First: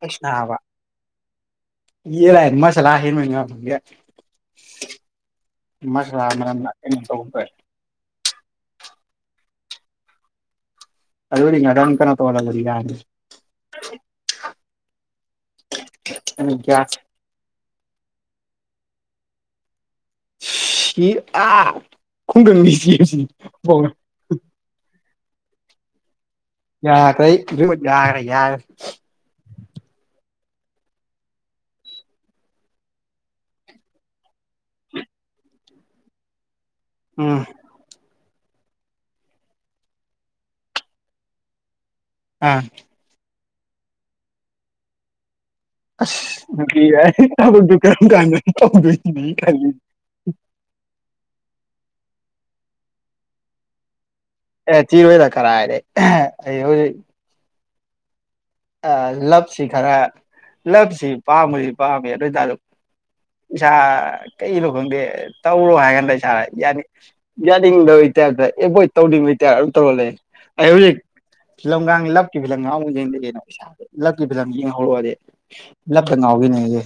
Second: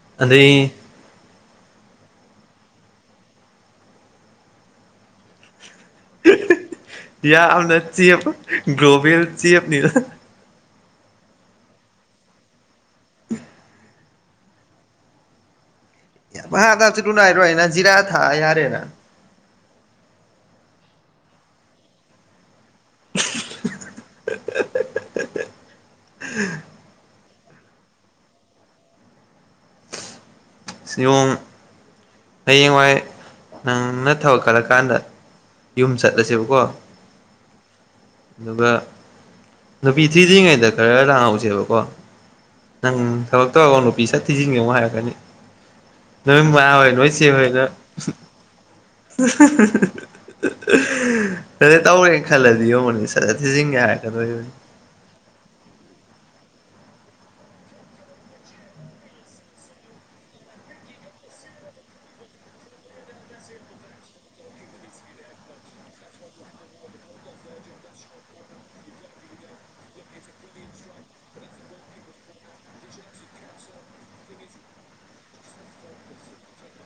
ꯀꯁꯅ ꯍꯥꯕ ꯑꯗꯩ ꯌꯦꯂ ꯍꯃꯁꯂ ꯍ ꯃꯅꯤꯪꯦ ꯃꯁ ꯇꯔꯦ ꯑꯗ ꯆꯕ ꯒ꯭ꯂꯣꯕꯦꯜꯁꯤꯅꯤ ꯑꯗꯨ ꯑꯣꯏ ꯔꯥꯎꯟ ꯀꯅꯥ ꯇꯣꯒ ꯒ꯭ꯌꯥꯁ ꯚꯥꯗꯞꯁꯨ ꯂꯨ ꯅꯥꯏꯔꯣꯏ ꯍꯥꯏꯅ ꯖꯤꯔꯥ ꯊꯥ ꯌꯥꯔꯦꯅ ꯁꯤ ꯑ ꯈꯣꯡꯒꯪꯅꯤ ꯁꯤ ꯑꯦꯟꯖꯤꯕꯧꯅ [inaudible] ꯌꯥꯈ꯭ꯔꯦ ꯌꯥꯈ꯭ꯔꯦ ꯌꯥꯈ꯭ꯔꯦ ꯁꯤꯣꯡ ꯍꯌꯦꯡꯋꯥꯏ ꯅꯪꯅ ꯊꯕꯛ ꯈꯠꯂꯛꯀꯥꯟꯗ ꯌꯨꯝ ꯆꯠꯂꯁꯦꯕꯀꯣ ꯎꯝ ꯑꯗꯨꯒ ꯅꯨꯄꯤ ꯊ꯭ꯤꯗ꯭ꯔꯤꯉꯩꯗ ꯈꯔ ꯂꯥꯡꯍꯧꯁꯦꯕꯀꯣ ꯑꯥ ꯅꯪ ꯊꯕꯛ ꯇꯧꯔꯒꯣ ꯅꯨꯄꯤ ꯁꯠ ꯊꯤꯖꯤꯟꯒꯧꯨ ꯍꯥꯏꯔꯛꯀꯅꯤ ꯑꯁ ꯅꯣꯏꯕ ꯅꯨꯄꯤ ꯍꯣꯏ ꯅꯣꯏꯆꯦ ꯍꯣꯏꯗ ꯊꯕꯛꯇꯨ ꯀꯔꯝ ꯀꯥꯟꯗ ꯇꯧꯗꯣꯏꯅꯤ ꯈꯜꯂꯤ ꯗ ꯇꯧꯔꯦꯅ ꯈꯜꯂꯗꯤ ꯌꯦꯡꯉꯅꯤ ꯁ ꯊꯤꯖꯤꯟꯒꯦ ꯍꯥꯏꯔꯛꯀꯗꯣꯔꯤꯕꯅꯤ ꯑꯦ ꯆꯤꯔꯣꯏꯗ ꯀꯔ ꯍꯥꯏꯔꯦ ꯑꯩ ꯍꯧꯖꯤꯛ ꯂꯞꯁꯤ ꯈꯔ ꯂꯞꯁꯤ ꯄꯥꯝꯃꯗꯤ ꯄꯥꯝꯃꯤ ꯑꯗꯨ ꯑꯣꯏꯇꯥ ꯏꯁꯥ ꯀꯩꯅꯣ ꯈꯪꯗꯦ ꯇꯧꯔꯣ ꯍꯥꯏꯀꯥꯟꯗ ꯏꯁꯥ ꯌꯥꯅꯤ ꯌꯥꯅꯤꯡꯗꯕꯩ ꯇꯥꯏꯞꯇ ꯑꯦꯚꯣꯏꯠ ꯇꯧꯅꯤꯡꯉꯩ ꯇꯥꯏꯞ ꯑꯗꯨꯝ ꯇꯧꯔ ꯂꯩ ꯑꯩ ꯍꯧꯖꯤꯛ ꯐꯤꯂꯝꯒꯥꯡ ꯂꯛꯀꯤ ꯐꯤꯂꯝꯒꯥꯡꯃꯨꯛ ꯌꯦꯡꯗ ꯀꯩꯅꯣ ꯄꯥ ꯂꯛꯀꯤ ꯐꯤꯂꯝ ꯌꯦꯡꯍꯧꯔꯛꯑꯣꯗꯤ ꯂ ꯂ ꯀ ꯉꯥꯎꯒꯤꯅꯦꯦ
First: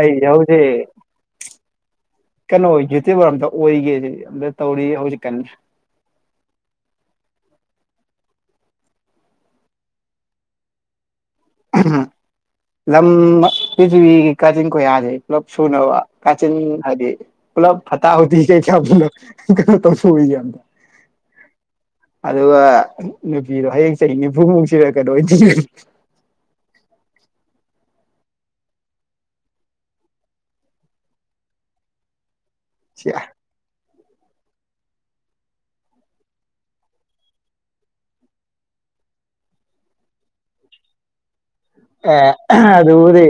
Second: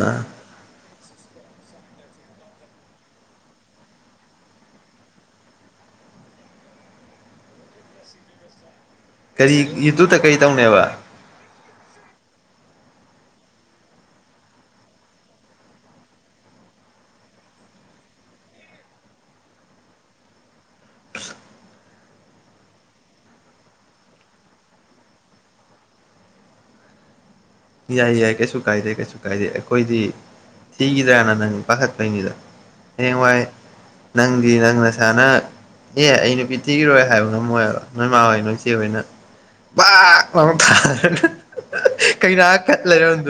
ꯑꯩ ꯌꯥꯎꯗꯦ ꯀꯩꯅꯣ ꯌꯨꯇꯌꯨꯕꯔ ꯑꯝꯇ ꯑꯣꯏꯒꯦꯁꯦ ꯑꯝꯇ ꯇꯧꯔꯤ ꯍꯧꯖꯤꯛꯀꯥꯟ ꯀꯔꯤ ꯌꯗꯨꯗ ꯀꯔꯤ ꯇꯧꯅꯦꯕ ꯍꯥ ꯂꯝ ꯄꯤꯔꯤꯊꯤꯕꯤꯒꯤ ꯀꯥꯆꯤꯟ ꯀꯣꯏꯌꯥꯁꯦ ꯄꯨꯂꯞ ꯁꯨꯅꯕ ꯀꯥꯆꯤꯟ ꯍꯥꯏꯗꯤ ꯄꯨꯂ ꯐꯠꯇꯇꯥ ꯍꯧ ꯀꯩ ꯈꯂꯣꯣ ꯇꯁꯨ ꯑꯣꯏꯗ ꯑꯗꯨꯒ ꯅꯨꯄꯤꯗꯣ ꯍꯌꯦꯡ ꯆꯍꯤ ꯅꯤꯐꯨꯃꯨꯛꯁꯤꯔ ꯀꯩꯅꯣ ꯑꯣꯏꯅ ꯌꯥꯏ ꯌꯥꯏ ꯀꯩꯁꯨ ꯀꯥꯏꯗꯦ ꯀꯩꯁꯨ ꯀꯥꯏꯗꯦ ꯑꯩꯈꯣꯏꯗꯤ ꯁꯤꯒꯗꯅ ꯅ ꯄꯉꯗ ꯌꯦ ꯋꯥꯏ ꯅꯪꯤ ꯅꯪꯅꯁꯅ ꯑꯦ ꯑꯩ ꯅꯨꯄꯤ ꯊꯤꯒꯤꯔꯣꯏ ꯍꯥꯏꯕ ꯉꯝꯃꯣꯏꯕ ꯅꯣꯏ ꯏꯃꯥ ꯍꯣꯏ ꯅꯣꯏꯆꯦ ꯍꯣꯏꯅ ꯂꯅ ꯊꯥꯅ ꯑꯦ ꯑꯗꯕꯨꯗꯤ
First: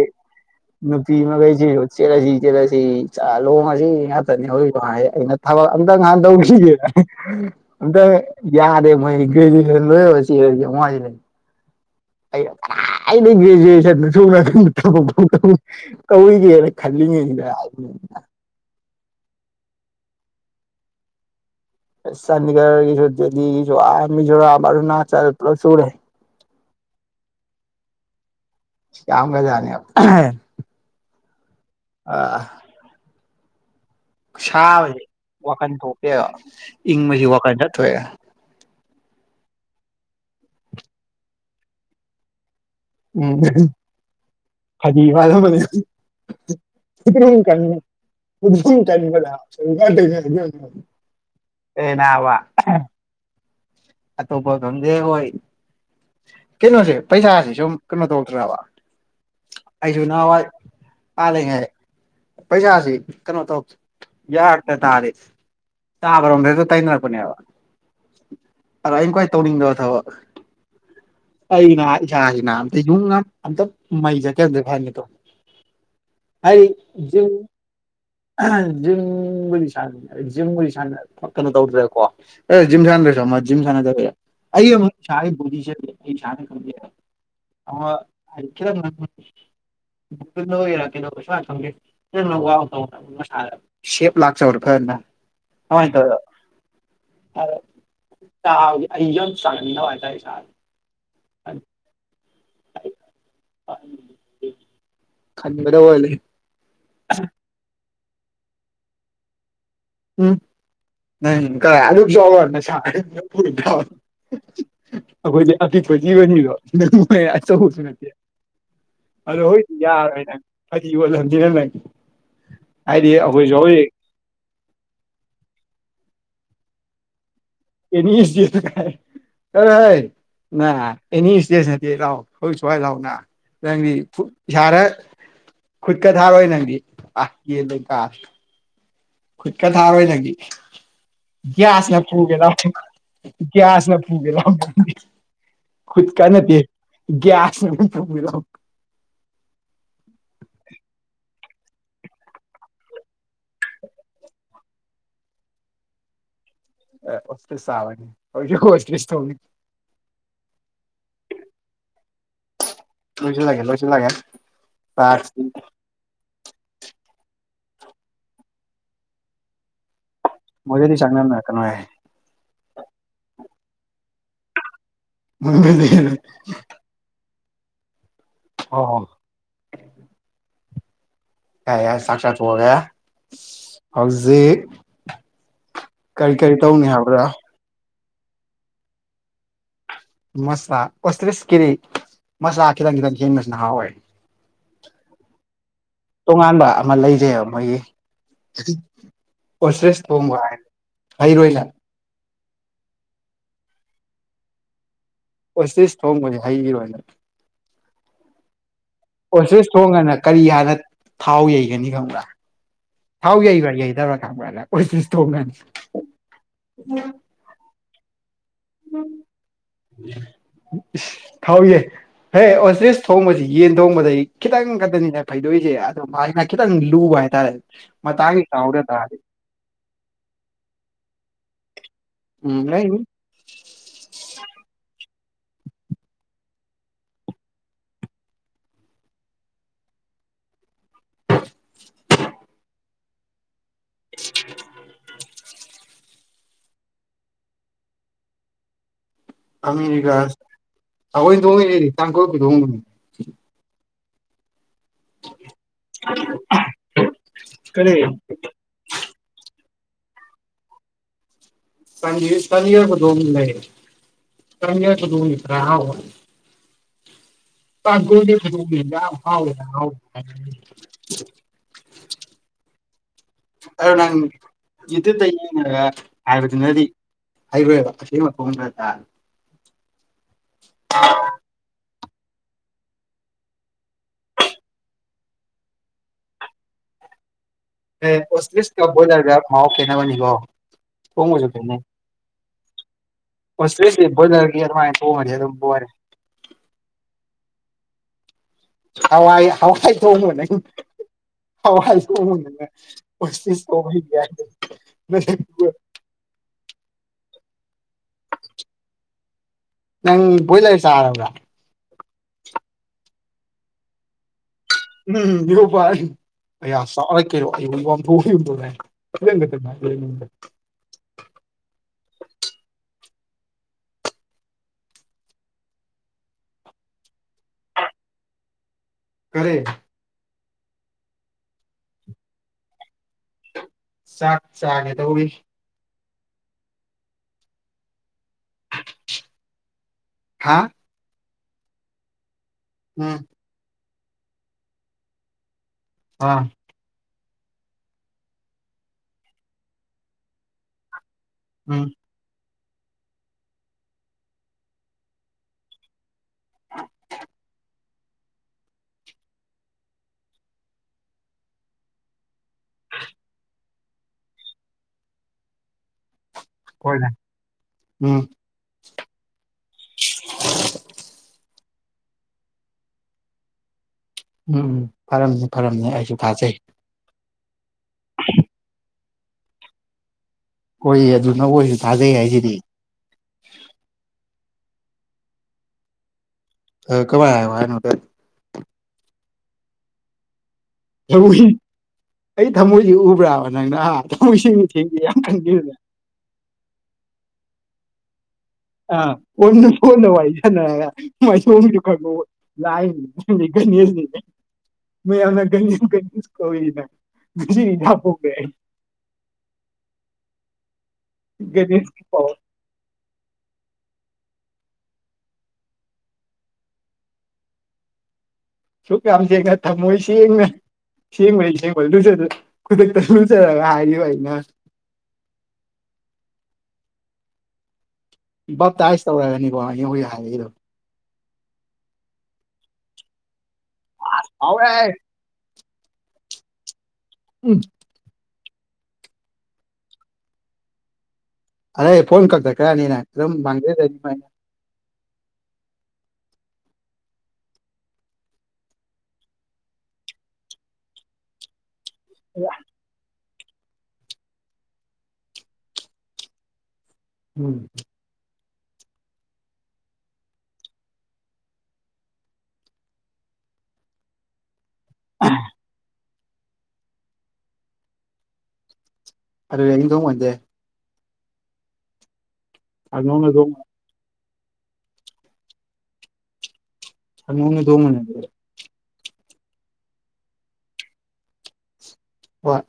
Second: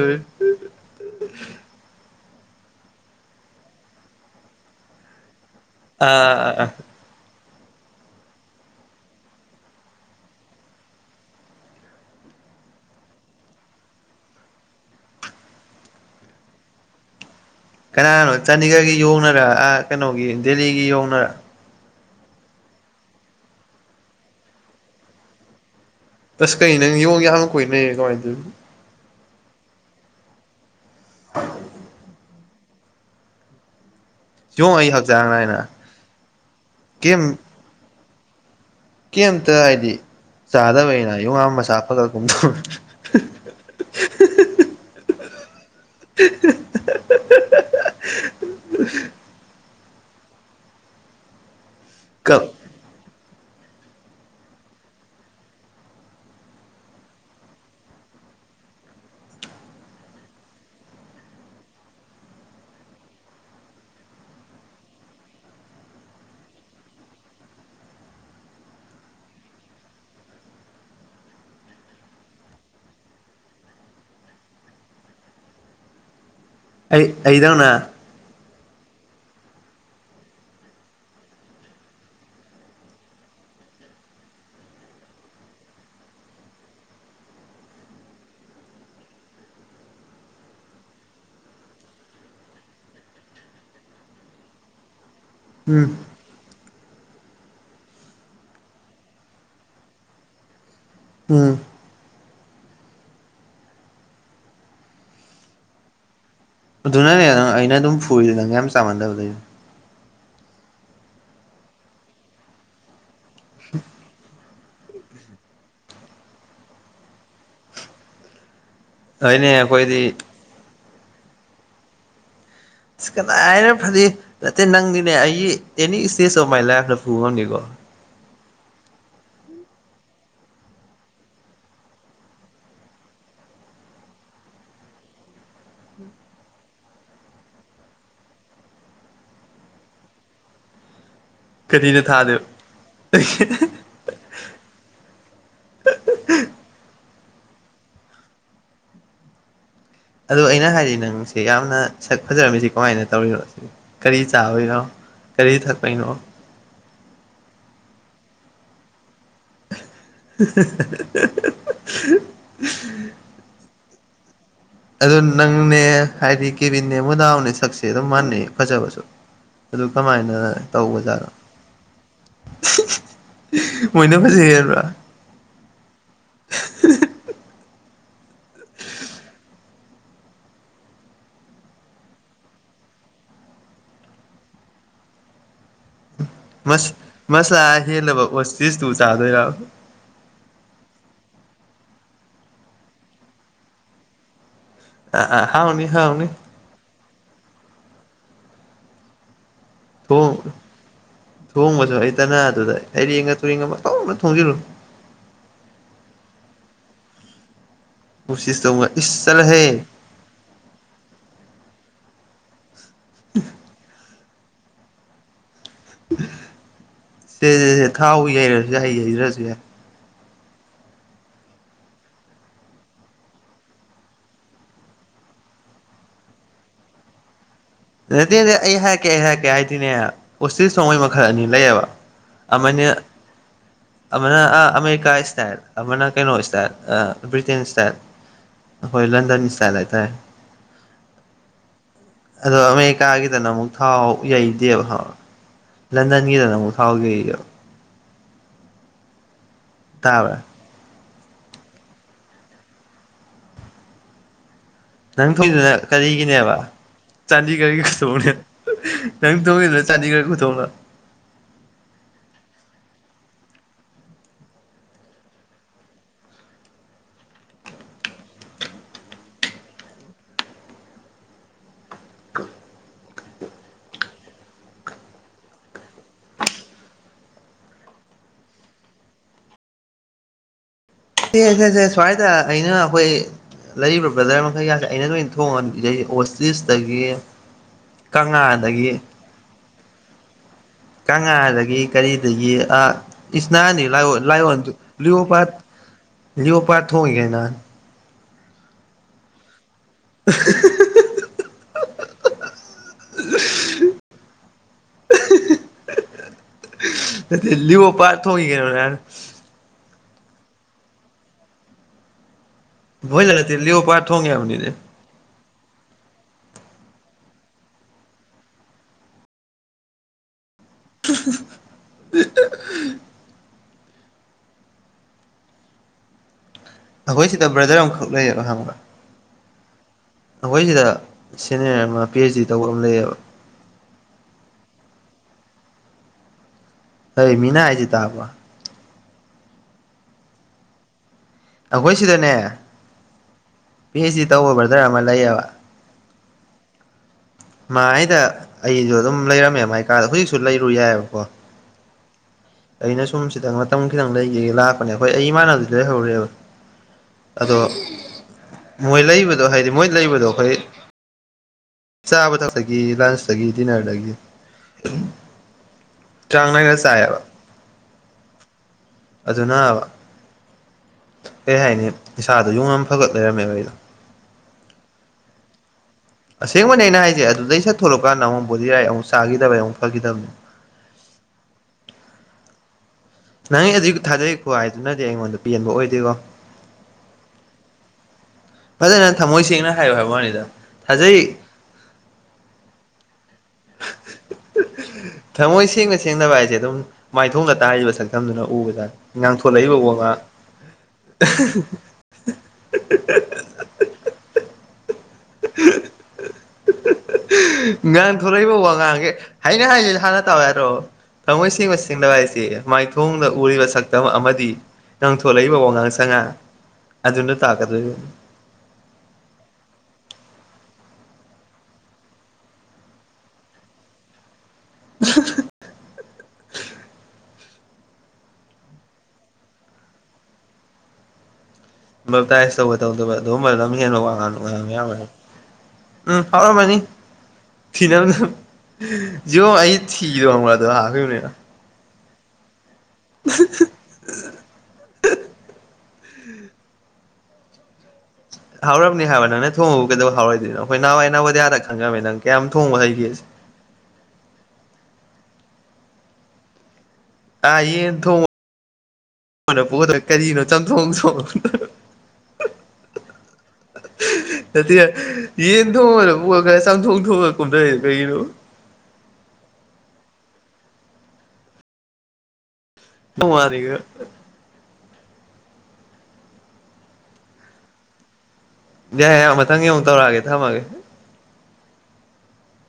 ꯅꯄꯤ ꯀꯩꯁꯤ ꯆꯦꯂꯁꯤ ꯆꯦꯂꯁꯤ ꯆꯥꯂꯁꯤ ꯊꯩꯅ ꯊꯕꯛ ꯑꯝꯇꯪ ꯉꯍꯥꯟ ꯑꯥ ꯑꯥ ꯑꯥ ꯇꯧꯁꯤꯒꯦ ꯑꯇ ꯌꯥꯗꯦ ꯃꯣꯏ ꯔꯤ ꯂ ꯁꯤꯦ ꯃ ꯑꯩꯗꯤ ꯒ꯭ꯔꯦꯖꯨꯑꯦꯁꯟꯗ ꯁ ꯀꯧꯏꯒꯦꯅ ꯈꯜꯂꯤꯉꯩꯅꯦ ꯀꯅꯥꯅꯣ ꯆꯥꯟꯗꯤꯒꯔꯒꯤ ꯌꯧꯅꯔꯥ ꯀꯩꯅꯣꯒꯤ ꯗꯦꯜꯂꯤꯒꯤ ꯌꯧꯅꯔꯥ ꯆꯥꯟꯅꯤꯒꯔꯁꯨꯁꯨꯁꯨꯔꯅꯅꯥ ꯆꯂ ꯆꯨꯔꯦ ꯇꯁ ꯀꯩ ꯅꯪ ꯌꯦꯉ ꯌꯥ ꯌꯥꯝꯅ ꯀꯨꯏꯅꯩ ꯀꯃꯥꯏꯅꯗꯣꯏꯅ ꯝ ꯀꯖꯅꯤ ꯎ ꯑꯥ ꯌꯣꯡ ꯑꯩ ꯁꯥꯕꯁꯤ ꯍꯛꯆꯥꯡ ꯅꯥꯏꯅ ꯋꯥꯈꯟ ꯊꯣꯛꯇꯦꯕ ꯏꯪꯕꯁꯤ ꯀꯩꯝ ꯋꯥꯈꯜ ꯆꯠꯊꯣꯛꯑꯦꯕ ꯀꯩꯝꯇ ꯍꯥꯏꯗꯤ ꯆꯥꯗꯕꯩꯅ ꯌꯨ ꯉ ꯃꯆꯥ ꯐꯒꯠꯀꯨꯝꯨꯝ ꯎꯝ ꯐꯗꯤ ꯐꯗ ꯃꯅꯤ ꯄꯨ ꯀꯟ ꯀꯟꯕꯗ ꯁꯥꯏ [inaudible] ꯑꯦꯅꯥ ꯋꯥ ꯀꯞ [inaudible] ꯑꯇꯣꯞꯄ ꯈꯪꯗꯦ ꯍꯣꯏ ꯀꯩꯅꯣꯁꯦ ꯄꯩꯁꯥꯥꯁꯦ ꯁꯨꯝ ꯀꯩꯅꯣ ꯇꯧꯛꯇ꯭ꯔꯕ ꯑꯩꯁꯨ ꯅꯍꯥꯟꯋꯥꯏ ꯄꯥꯜꯂꯤꯉꯩ ꯄꯩꯁꯥꯁꯤ ꯀꯩꯅꯣ ꯇꯧ ꯌꯥꯔꯛꯇ ꯇꯥꯔꯦ ꯇꯥꯕꯔꯣꯝꯗꯦ ꯇꯥꯏꯅꯔꯄꯅ ꯌꯥꯕ ꯑꯗꯣ ꯑꯩꯅ ꯀ꯭ꯋꯥꯏ ꯇꯧꯅꯤꯡꯗꯕ ꯊꯕꯛ ꯑꯩꯅ ꯏꯁꯥꯁꯤꯅ ꯌꯨꯝ ꯉ ꯑꯝꯇ ꯃꯩ ꯆꯠꯀꯗ ꯐꯅꯤ ꯇꯧꯕ ꯍꯥꯏ ꯑꯩ [inaudible] ꯑꯩꯗꯧꯅ ꯖꯤꯝꯕꯨꯗꯤ ꯁ ꯖꯤꯝꯕꯨꯗꯤ ꯀꯩꯅꯣ ꯇꯧꯗ꯭ꯔꯦꯀꯣ ꯑ ꯖꯤ ꯁꯥ ꯔꯦꯁꯣ ꯑ ꯖꯤ ꯁꯥꯖꯔ ꯑꯩ ꯁꯣ ꯈ [inaudible] ꯑꯔꯗ ꯊꯦ [inaudible] ꯅ ꯋꯥ ꯁꯦꯞ ꯂꯥꯛꯆꯧꯔꯣ ꯈꯔꯅ ꯎꯝ ꯀꯃꯥꯏꯅ ꯇꯧ [inaudible] ꯆ ꯑꯩ ꯌꯟ ꯆꯅꯤꯅ ꯋꯥꯇꯦ ꯆꯥ [inaudible] ꯎꯝ ꯈꯥꯟꯕꯗ ꯑꯣꯢꯕꯒꯤ ꯑꯗꯨꯅꯅꯦ ꯅꯪ ꯑꯩꯅ ꯑꯗꯨꯝ ꯐꯨꯔꯤꯗ ꯅꯪ ꯌꯥꯝ ꯆꯥꯃꯟꯗꯕꯒꯤ ꯎꯝ ꯅ ꯀꯥꯏ ꯑꯨꯕꯖ ꯃ ꯁ [inaudible] ꯑꯩꯈꯣꯏꯗꯤ ꯑꯄꯤꯛꯄ ꯖꯤꯕꯅꯤꯗꯣ ꯑꯆꯧꯕꯁꯨ ꯅꯠꯇꯦ ꯑꯗꯣ ꯍꯣꯏꯅꯦ ꯍꯣꯏꯗꯤ ꯑꯩꯈꯣꯏꯗꯤ ꯌꯥꯔꯣꯏ ꯅꯪ ꯐꯗꯤ ꯑꯣꯜꯂꯝꯁꯤꯅ ꯅꯪ [inaudible] ꯑꯁ ꯑꯩꯈꯣꯏꯁꯨ ꯀꯅꯥꯅ ꯍꯧꯖꯤꯛ ꯐꯗꯤ ꯅꯠꯇꯦ ꯅꯪꯗꯤꯅꯦ ꯑꯩꯒꯤ ꯑꯦꯅꯤ ꯏꯁꯇꯦꯖ ꯑꯣꯐ ꯃꯥꯏ ꯂꯥꯏꯐꯇ ꯄꯨꯕ ꯉꯝꯅꯤꯀꯣ ꯑꯦꯅꯤ ꯏ ꯀꯥꯏ ꯈꯔꯥꯏ [inaudible] ꯅ ꯑꯦꯅꯤ ꯏꯁꯇꯦꯖ ꯅ ꯂꯥꯎꯑꯣ ꯍꯣꯏ ꯁꯋꯥꯏ ꯂꯥꯎꯑꯣ ꯅꯪꯗꯤ ꯏꯁꯥꯔ ꯈꯨꯠꯀ ꯊꯥꯔꯣꯏ ꯅꯪꯗꯤ ꯑ ꯌꯦꯟꯗ ꯀꯥ ꯈꯨꯠꯀ ꯊꯥꯔꯣꯏꯗꯒꯤ ꯒ꯭ꯌꯥꯁꯅ ꯀꯔꯤꯅ ꯊꯥꯗꯣꯏꯕ ꯄꯨꯒꯦꯅ ꯒ꯭ꯌꯥꯁꯅ [inaudible] ꯔꯣ ꯍꯨꯠꯀ ꯅꯠꯇ ꯭ꯁ ꯊꯕꯤꯔ [inaudible] ꯑꯗꯣ ꯑꯩꯅ ꯍꯥꯏꯔꯤ ꯅꯪꯁꯦ ꯌꯥꯝꯅ ꯁꯛ ꯐꯖꯔꯝꯃꯤꯁꯤ ꯀꯃꯥꯏꯅ ꯇꯧꯔꯤꯅꯣ ꯁꯤ ꯀꯔꯤ ꯆꯥꯕꯅꯣ ꯀꯔꯤ ꯊꯛꯄꯅꯣ ꯑꯦꯁꯦ ꯁꯥꯕꯅꯤ ꯍꯧꯁꯁ ꯇꯧꯅꯤ [inaudible] [inaudible] [unintelligible] ꯂꯣꯏꯁꯤ ꯂꯒꯦ ꯂꯣꯏꯁꯤ ꯂꯒꯦ ꯑꯗꯨ ꯅꯪꯅꯦ ꯍꯥꯏꯗꯤ ꯀꯦꯕꯤꯅꯦ ꯃꯨꯗꯥꯎꯅꯦ ꯁꯛꯁꯦ ꯑꯗꯨꯝ ꯃꯅꯩ ꯐꯖꯕꯁꯨ ꯑꯗꯨ ꯀꯃꯥꯏꯅ ꯃꯣꯏꯒꯗꯤ ꯇꯧꯕꯖꯥꯠꯅꯣ ꯆꯥꯡꯗꯝꯅꯔꯛꯀꯅꯣꯍꯦ ꯃꯣꯏꯅ ꯐꯖꯩꯌꯦꯔꯕ꯭ꯔꯥ ꯎ [inaudible] ꯑꯣ ꯀ ꯌꯥ ꯁꯥꯠ ꯍꯒꯦ ꯍꯧꯥꯎꯖꯤ [inaudible] ꯁ ꯃꯁꯂꯥ ꯍꯦꯜꯂꯕ ꯑꯣꯇꯤꯁꯇꯨ ꯆꯥꯗꯣꯏꯔ ꯃꯁ ꯀꯁꯂꯤꯁ ꯀꯔꯤ ꯃꯁꯥ ꯀꯈꯤꯗꯪ ꯀꯪ ꯃꯁ ꯍꯋꯥ [inaudible] ꯑ ꯍꯥꯎꯅꯤ ꯍꯥꯎꯅꯤ ꯇꯣꯉꯥꯟꯕ ꯑꯃ ꯂꯩꯁꯦꯕ ꯃꯣꯏꯒꯤ ꯑꯣꯁ꯭ꯔꯦꯁ ꯊꯣꯡꯕ ꯍꯥꯏ ꯍꯩꯔꯣꯏ ꯅꯪ ꯇꯅꯥ ꯑꯗꯨꯗ ꯑꯩꯔꯦꯡꯉ ꯇꯨꯔꯦꯡꯉ ꯀꯧꯅ ꯊꯣꯡꯖꯤꯂꯨ ꯑꯣꯁꯤꯤꯁ ꯊꯣꯡꯕꯁ ꯍꯩꯔꯣꯏꯅ ꯎꯁꯤꯁ ꯇꯧꯒ ꯏꯁ ꯑꯣꯁꯤꯤꯁ ꯆꯠꯂꯍꯦ ꯊꯣꯡꯉꯅ [inaudible] ꯀꯔꯤ ꯍꯥꯟꯅ ꯊꯥꯎ ꯌꯩꯒꯅꯤ ꯈꯪꯕ꯭ꯔꯥ ꯊꯥꯎ ꯌꯩꯕ꯭ꯔꯥ ꯌꯩꯗꯕ꯭ꯔꯥ ꯈꯪꯕ꯭ꯔꯥꯅ ꯆꯁ ꯇꯅꯤ [inaudible] ꯁꯦ ꯊꯥꯎ ꯌꯩꯔꯁꯨ ꯌꯩꯗꯔꯁꯨ ꯌꯥꯥꯢ ꯊꯥꯎꯌꯩ ꯍꯦ ꯑꯣꯁꯇ꯭ꯔꯤꯁ ꯊꯣꯡꯕꯁꯤ ꯌꯦꯟ ꯊꯣꯡꯕꯗꯒꯤ ꯈꯤꯇꯪ ꯈꯛꯇꯅꯤꯅꯦ ꯐꯩꯗꯣꯛꯏꯁꯦ ꯃꯥꯏꯅꯈꯤꯗꯪ ꯂꯨꯕ ꯍꯥꯏꯇꯥꯥꯔꯦ ꯅꯠꯇꯦ ꯑꯩ ꯍꯥꯏꯔꯛꯀꯦ ꯑꯩ ꯍꯥꯏꯔꯛꯀꯦ ꯍꯥꯏꯗꯤꯅꯦ ꯑꯣꯣꯇꯤꯜ ꯁꯣꯡꯉꯩ ꯃꯈꯜ ꯑꯅꯤ ꯂꯩꯌꯦꯕ ꯎꯝ ꯂꯩ ꯑꯅ ꯑ ꯑꯃꯦꯔꯤꯀꯥ ꯏꯁꯇ ꯑꯅ ꯀꯩꯅꯣ ꯏꯁꯇ ꯑ ꯭ꯔꯤꯇꯦꯦꯟ ꯏꯁꯇꯥꯏ ꯍꯣꯏ ꯂꯗ ꯃꯤꯁ ꯆꯥꯏꯗꯥꯏ ꯇꯦ ꯑꯗ ꯑꯃꯦꯀ ꯍꯥꯏꯒꯗ ꯅ ꯑꯃꯛ ꯊꯥꯎ ꯌꯩꯗꯦꯕ ꯊꯥꯎ ꯂꯟꯗꯟꯒꯤꯗꯅ ꯑꯃꯨꯛ ꯊꯥꯎ ꯌꯩꯌꯦꯕ ꯑꯒ ꯇꯥꯕ꯭ꯔꯥ ꯑꯈꯣꯏ ꯇꯉ ꯆꯥꯡꯀꯄꯤꯤꯗ ꯅꯪ ꯊꯣꯏꯗꯅ ꯀꯔꯤꯒꯤꯅꯦꯕ ꯆꯥꯟꯗꯤ ꯀꯔꯤ ꯀꯊꯣꯛꯅꯦ ꯅꯪ ꯇꯣꯡꯉꯤꯗꯅ ꯆꯥꯅꯤ ꯈꯔ ꯀꯊꯣꯡꯕ ꯁ ꯁꯅꯤꯕꯨꯗꯣ ꯃ ꯂꯩꯦ ꯀꯝꯗ꯭ꯔꯥ ꯍꯥꯎ ꯄꯒꯣꯗꯤ ꯑꯣ ꯅꯪ ꯌꯇꯠꯇ ꯌꯦꯡꯉꯒ ꯍꯥꯏꯕꯗꯨꯅꯗꯤ ꯍꯈ꯭ꯔꯣꯏꯕ ꯑꯁꯤ ꯃꯐꯝꯗ ꯇꯥ ꯁꯦ ꯁꯦ ꯁꯦ ꯁ꯭ꯋꯥꯏꯗ ꯑꯩꯅ ꯑꯩꯈꯣꯏ ꯂꯩꯔꯤꯕ ꯕ꯭ꯔꯗꯔ ꯃꯈꯈꯩ ꯌꯥꯁꯦ ꯑꯩꯅ ꯂꯣꯏꯅ ꯊꯣꯡꯉ ꯏꯗꯩ ꯑꯣꯁꯇꯤꯁꯇꯒꯤ ꯁ ꯀꯣꯔ ꯍꯥꯎ ꯀꯩꯅꯕꯅꯤꯕꯣ ꯀꯪꯂꯥꯗꯒꯤ ꯀꯔꯤꯗꯒꯤ ꯑꯣꯁꯇ꯭ꯔꯤꯁꯇꯤ ꯏꯅꯥꯅꯤꯑꯣ ꯕꯣꯏꯂꯔꯒꯤ ꯂꯥꯏꯑꯣꯣꯟꯗꯨ ꯑꯗꯨꯃꯥꯏꯅ ꯂꯨꯌꯣ ꯊꯣꯡꯉꯗꯤ ꯄꯠ ꯑꯗꯨꯝ ꯂꯣꯏꯔꯦ ꯂꯑꯣ ꯄꯔꯊꯣꯡꯒꯦꯅꯥ ꯍꯋꯥꯏ ꯍꯋꯥꯏ ꯊ ꯍꯋꯥꯏ ꯊꯅ ꯁ ꯁꯣ ꯂꯤꯑꯣꯣ ꯄꯥꯔ ꯊꯣꯡꯉꯒꯅꯣ ꯅꯅ ꯅꯪ ꯣꯏꯂꯔꯁꯥꯔꯕ꯭ꯔ ꯣꯏꯖꯂꯦꯜꯂꯤꯑꯣ ꯄꯔ ꯊꯣꯡꯦ ꯑꯃꯅꯤꯅꯤꯅꯦ ꯎꯝ ꯔꯣꯄꯥꯏ ꯑ ꯆꯥꯔ ꯀꯦꯔꯣ ꯑꯩ [unintelligible] ꯑꯩꯈꯣꯏ ꯁꯤꯗ ꯕ꯭ꯔꯗꯔ ꯑꯃꯈꯛ ꯂꯩꯌꯦꯕꯣ ꯍꯪꯕ ꯇꯔꯦ ꯑꯩꯈꯣꯏ ꯁꯤꯗ ꯁꯦꯅꯤꯌꯔ ꯑꯃ ꯄꯤ ꯑꯩꯆ ꯗꯤ ꯇꯧꯕ ꯑꯃ ꯂꯩꯌꯦꯕ ꯆꯥꯛ ꯆꯥꯒꯦ ꯇꯧꯧꯕꯤ ꯍꯣꯏ ꯃꯤꯅ ꯍꯥꯏꯁꯤꯦ ꯇꯥꯕ ꯍꯥꯥ ꯑꯩꯈꯣꯏ ꯁꯤꯗꯅꯦ ꯎꯝ ꯄꯤꯆ ꯁꯤ ꯇꯧꯕ ꯕ꯭ꯔꯗꯔ ꯑꯃ ꯂꯩꯌꯦꯕ ꯑ ꯃꯥꯗ ꯑꯩꯁꯨ ꯑꯗꯨꯝ ꯂꯩꯔꯝꯃꯦ ꯃꯥꯏꯀꯥꯗ ꯍꯧꯖꯤꯛꯁꯨ ꯂꯩꯔꯨ ꯌꯥꯏꯑꯕꯀꯣ ꯎꯝ ꯑꯩꯅ ꯁꯨꯝ ꯁꯤꯗꯪ ꯃꯇꯝ ꯈꯤꯇꯪ ꯂꯩꯒꯦꯒ ꯂꯥꯛꯄꯅꯦ ꯍꯣꯏ ꯑꯩ ꯏꯥꯟꯅꯕꯗꯤ ꯂꯩꯍꯧꯔꯦꯕ ꯑꯗꯣ ꯃꯣꯏ ꯂꯩꯕꯗꯣ ꯍꯥꯏꯗꯤ ꯃꯣꯏ ꯂꯩꯕꯗꯣ ꯑꯩꯈꯣꯏ ꯆꯥꯕ ꯊꯥꯛꯇꯒꯤ ꯂꯟꯁꯇꯒꯤ ꯗꯤꯅꯔꯗꯒꯤ ꯆꯥꯡ ꯅꯥꯒ ꯍꯣꯏꯅꯦ ꯆꯥꯏꯌꯦꯑꯕ ꯎꯝ ꯑꯗꯨꯅ ꯀꯩ ꯍꯥꯏꯅꯤ ꯅꯤꯥꯗꯣ ꯌꯨꯝ ꯑꯃ ꯐꯒꯠ ꯂꯩꯔꯝꯃꯦꯕ ꯑꯩꯗꯣ ꯎꯝ ꯎꯝ ꯐꯔꯝꯅꯤ ꯐꯔꯝꯅꯤ ꯑꯩꯁꯨ ꯊꯥꯖꯩ ꯑꯁꯦꯡꯕꯅꯦ ꯑꯩꯅ ꯍꯥꯏꯁꯦ ꯑꯗꯨꯗꯩ ꯁꯠ ꯊꯣꯛꯂꯛꯀꯥꯟꯗ ꯑꯃꯨꯛ ꯕꯣꯗꯤ ꯔꯥꯏꯠ ꯑꯃꯨꯛ ꯆꯥꯈꯤꯗꯕꯩ ꯑꯃꯨꯛ ꯐꯈꯤꯗꯕꯅꯤ ꯍꯣꯏꯌꯦ ꯑꯗꯨ ꯅ ꯑꯩ ꯑꯣꯏꯁꯨ ꯊꯥꯖꯩ ꯍꯥꯏꯁꯤꯗꯤ ꯅꯪ ꯑꯗꯨ ꯊꯥꯗꯩꯀꯣ ꯍꯥꯏꯗꯨꯅꯗꯤ ꯑꯩꯉꯣꯟꯗ ꯄꯦꯟꯕ ꯑꯣꯏꯗꯣꯏꯀꯣ ꯀꯋꯥ ꯍꯥꯏ ꯍꯥꯏ ꯅꯣꯇ ꯐꯖꯅ ꯊꯝꯃꯣꯏ ꯁꯦꯡꯅ ꯍꯥꯏꯌꯨ ꯍꯥꯏꯕ ꯋꯥꯅꯤꯗ ꯊꯥꯖꯩ ꯊꯃꯣꯏ ꯑꯩ ꯊꯃꯣꯏꯁꯤ ꯎꯕ꯭ꯔꯥꯕ ꯅꯪꯅ ꯊꯃꯣꯏꯁꯤꯦꯡꯕꯨ ꯊꯦꯡꯁꯦ ꯌꯥꯝ ꯊꯃꯣꯏ ꯈꯪꯗꯈꯤꯕꯅꯦ ꯁꯦꯡꯅ ꯁꯦꯡꯅꯕ ꯍꯥꯏꯁꯦ ꯑꯗꯨꯝ ꯃꯥꯏꯊꯣꯡꯅ ꯇꯥꯔꯤꯕ ꯁꯛꯇꯝꯗꯨꯅ ꯎꯕꯅꯤ ꯑꯥ ꯑꯣꯟꯅ ꯀꯣꯟꯅ ꯋꯥꯔꯤ ꯁꯥꯟꯅꯔꯒ ꯃ ꯁꯣꯝꯁꯨ ꯈꯔ ꯂꯥꯏ ꯅꯤ ꯃꯌꯥꯝꯅ ꯀꯅꯤ ꯑꯩ ꯉꯥꯟꯊꯣꯔꯛꯏꯕ ꯋꯥ ꯉꯥꯡꯒꯦ ꯍꯥꯏꯅꯦ ꯍꯥꯏꯌꯦ ꯍꯥꯟꯅ ꯇꯧꯋꯦꯔꯣ ꯇꯥꯃꯣ ꯁꯤ ꯒꯅꯦꯁꯀꯤ ꯃꯁꯤꯡꯗ ꯄꯥꯎ ꯍꯥꯏꯁꯤꯦ ꯃꯥꯏꯊꯣꯡꯗ ꯎꯔꯤꯕ ꯁꯛꯇꯝ ꯑꯃꯗꯤ ꯉꯪꯊꯣꯂꯛꯏꯕ ꯋꯥꯉꯥꯡ ꯁꯉꯥ ꯑꯗꯨ ꯇꯥꯀꯗ ꯁꯨ ꯀꯥ ꯆ ꯉ ꯊꯝꯃꯣꯏꯁꯤ ꯌꯦꯅ ꯁꯦꯡꯕꯩ ꯁꯦꯡꯕ ꯂꯨ ꯈꯨꯗꯛꯇ ꯂꯨꯖꯔꯒ ꯍꯥꯏꯌꯨ ꯑꯩꯅ ꯎ ꯕꯥꯦꯞꯇꯥꯏꯁ ꯇꯧꯔꯛꯒꯅꯤꯀꯣ ꯑꯩ ꯍꯧꯈꯣꯏ ꯍꯥꯏꯔꯒꯤꯗꯣ ꯞꯇꯥꯏꯁ ꯇꯧꯕ ꯇꯧꯗꯕ ꯑꯗꯨꯒꯨꯝꯕꯗ ꯑꯗꯨꯝ ꯍꯦꯟꯕ ꯍꯥꯎꯔꯦ ꯋꯥꯌꯥꯝ ꯎꯝ ꯐꯥꯎꯔꯣꯕꯅꯤ ꯎꯝ ꯊꯤꯅꯕ ꯌꯦꯣ ꯑꯩ ꯊꯤꯗꯣꯕ꯭ꯔꯗꯣ ꯍꯥꯞ꯭ꯈꯤꯕꯅꯤꯅ ꯑꯗꯩ ꯐꯣꯟꯝ ꯈꯛꯇ ꯈꯔꯅꯤꯅ ꯑꯗꯨꯝ ꯃꯥꯡꯖꯖꯅꯤꯃꯥꯏꯅ ꯍꯥꯎꯔꯕꯅꯤ ꯍꯥꯏꯕ ꯅꯪꯅ ꯊꯣꯡꯉꯨꯕꯨ ꯀꯩꯗꯧꯥꯎꯔꯣꯏꯅꯣꯈꯣꯏ ꯅꯍꯥꯟꯋꯥꯏꯅꯥꯎꯕꯗꯤꯌꯥꯗ ꯈꯪꯉꯕꯃꯦ ꯅꯪ ꯀꯌꯥꯝ ꯊꯣꯡꯕ ꯍꯩꯒꯦꯁꯦ ꯎꯝ ꯑꯏꯌꯦ ꯊꯣꯡ ꯍꯅ ꯄꯣꯗ ꯀꯔꯤꯅꯣ ꯆꯝꯊꯣꯡ ꯆꯣꯡ [unintelligible] ꯅꯠꯇꯦ ꯌꯦꯟ ꯊꯣꯡꯉꯒ ꯄꯨꯔꯒ ꯈꯔ ꯆꯝꯊꯣꯡ ꯊꯣꯡꯉꯒ ꯀꯨꯝꯊꯔ ꯀꯩꯒꯤꯅꯣ ꯑꯗꯨꯔꯗꯣꯡꯉꯗꯦ ꯑꯗꯣꯅ ꯑꯗꯨꯣ ꯅꯣꯡꯉꯥꯜꯂꯤꯒ ꯍ ꯃꯅꯤꯣꯡꯣ ꯃꯦ ꯌꯥꯏꯦꯥꯛ ꯃꯊꯪ ꯑꯃꯨꯛꯧꯛꯑꯦ ꯊꯝꯃꯒꯦ ꯍꯣꯏ